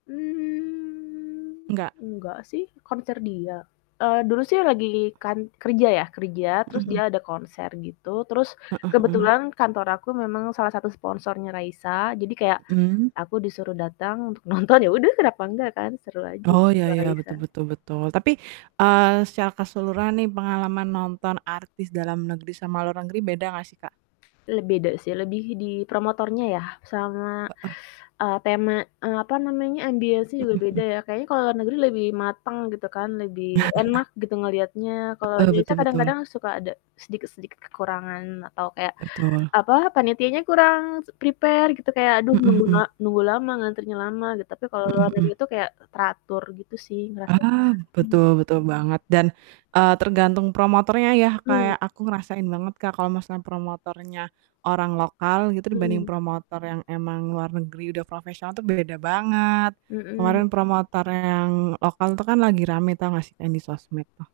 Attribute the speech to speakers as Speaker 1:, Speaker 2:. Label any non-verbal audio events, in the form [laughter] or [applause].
Speaker 1: Mmm,
Speaker 2: Enggak.
Speaker 1: enggak sih konser dia, eee, dulu sih lagi kan kerja ya kerja
Speaker 2: Mhm
Speaker 1: terus dia
Speaker 2: mhm.
Speaker 1: ada konser gitu terus,
Speaker 2: Heeh heeh.
Speaker 1: kebetulan kantor aku memang salah satu sponsornya Raisa jadi kayak,
Speaker 2: Mhm.
Speaker 1: aku disuruh datang untuk nonton, ya udah kenapa enggak kan seru aja
Speaker 2: Oh ya
Speaker 1: ketemu
Speaker 2: ya
Speaker 1: Raisa.
Speaker 2: betul betul betul tapi, eee, secara keseluruhan nih pengalaman nonton artis dalam negeri sama luar negeri beda gak sih, Kak?
Speaker 1: Le beda sih lebih di promotornya ya sama,
Speaker 2: Heeh.
Speaker 1: eee, tema apa namanya ambience-nya
Speaker 2: Mhm
Speaker 1: juga beda
Speaker 2: mhm.
Speaker 1: ya kayaknya kalau luar negeri lebih mateng gitu kan, lebih
Speaker 2: [chuckles]
Speaker 1: enak gitu ngeliatnya kalau
Speaker 2: Heeh, betul
Speaker 1: Indonesia
Speaker 2: betul.
Speaker 1: kadang-kadang suka ada sedikit-sedikit kekurangan atau kayak
Speaker 2: Betul.
Speaker 1: apa, panitianya kurang s prepare gitu kayak aduh
Speaker 2: Mhm
Speaker 1: nunggu na
Speaker 2: mhm.
Speaker 1: nunggu lama ngantrinya lama gitu, tapi kalau luar
Speaker 2: Mhm mhm.
Speaker 1: negeri itu kayak teratur gitu sih ngerasanya,
Speaker 2: Ah,
Speaker 1: mmm.
Speaker 2: betul betul banget dan, eee, tergantung promotornya ya
Speaker 1: Mmm.
Speaker 2: kayak aku ngerasain banget Kak, kalau maksudnya promotornya, orang lokal gitu dibanding
Speaker 1: Mhm.
Speaker 2: promotor yang emang luar negeri udah profesional tuh beda banget, kemarin
Speaker 1: Mhm.
Speaker 2: promotornya yang lokal itu kan lagi rame tau gak sih? Yang di sosmed tuh.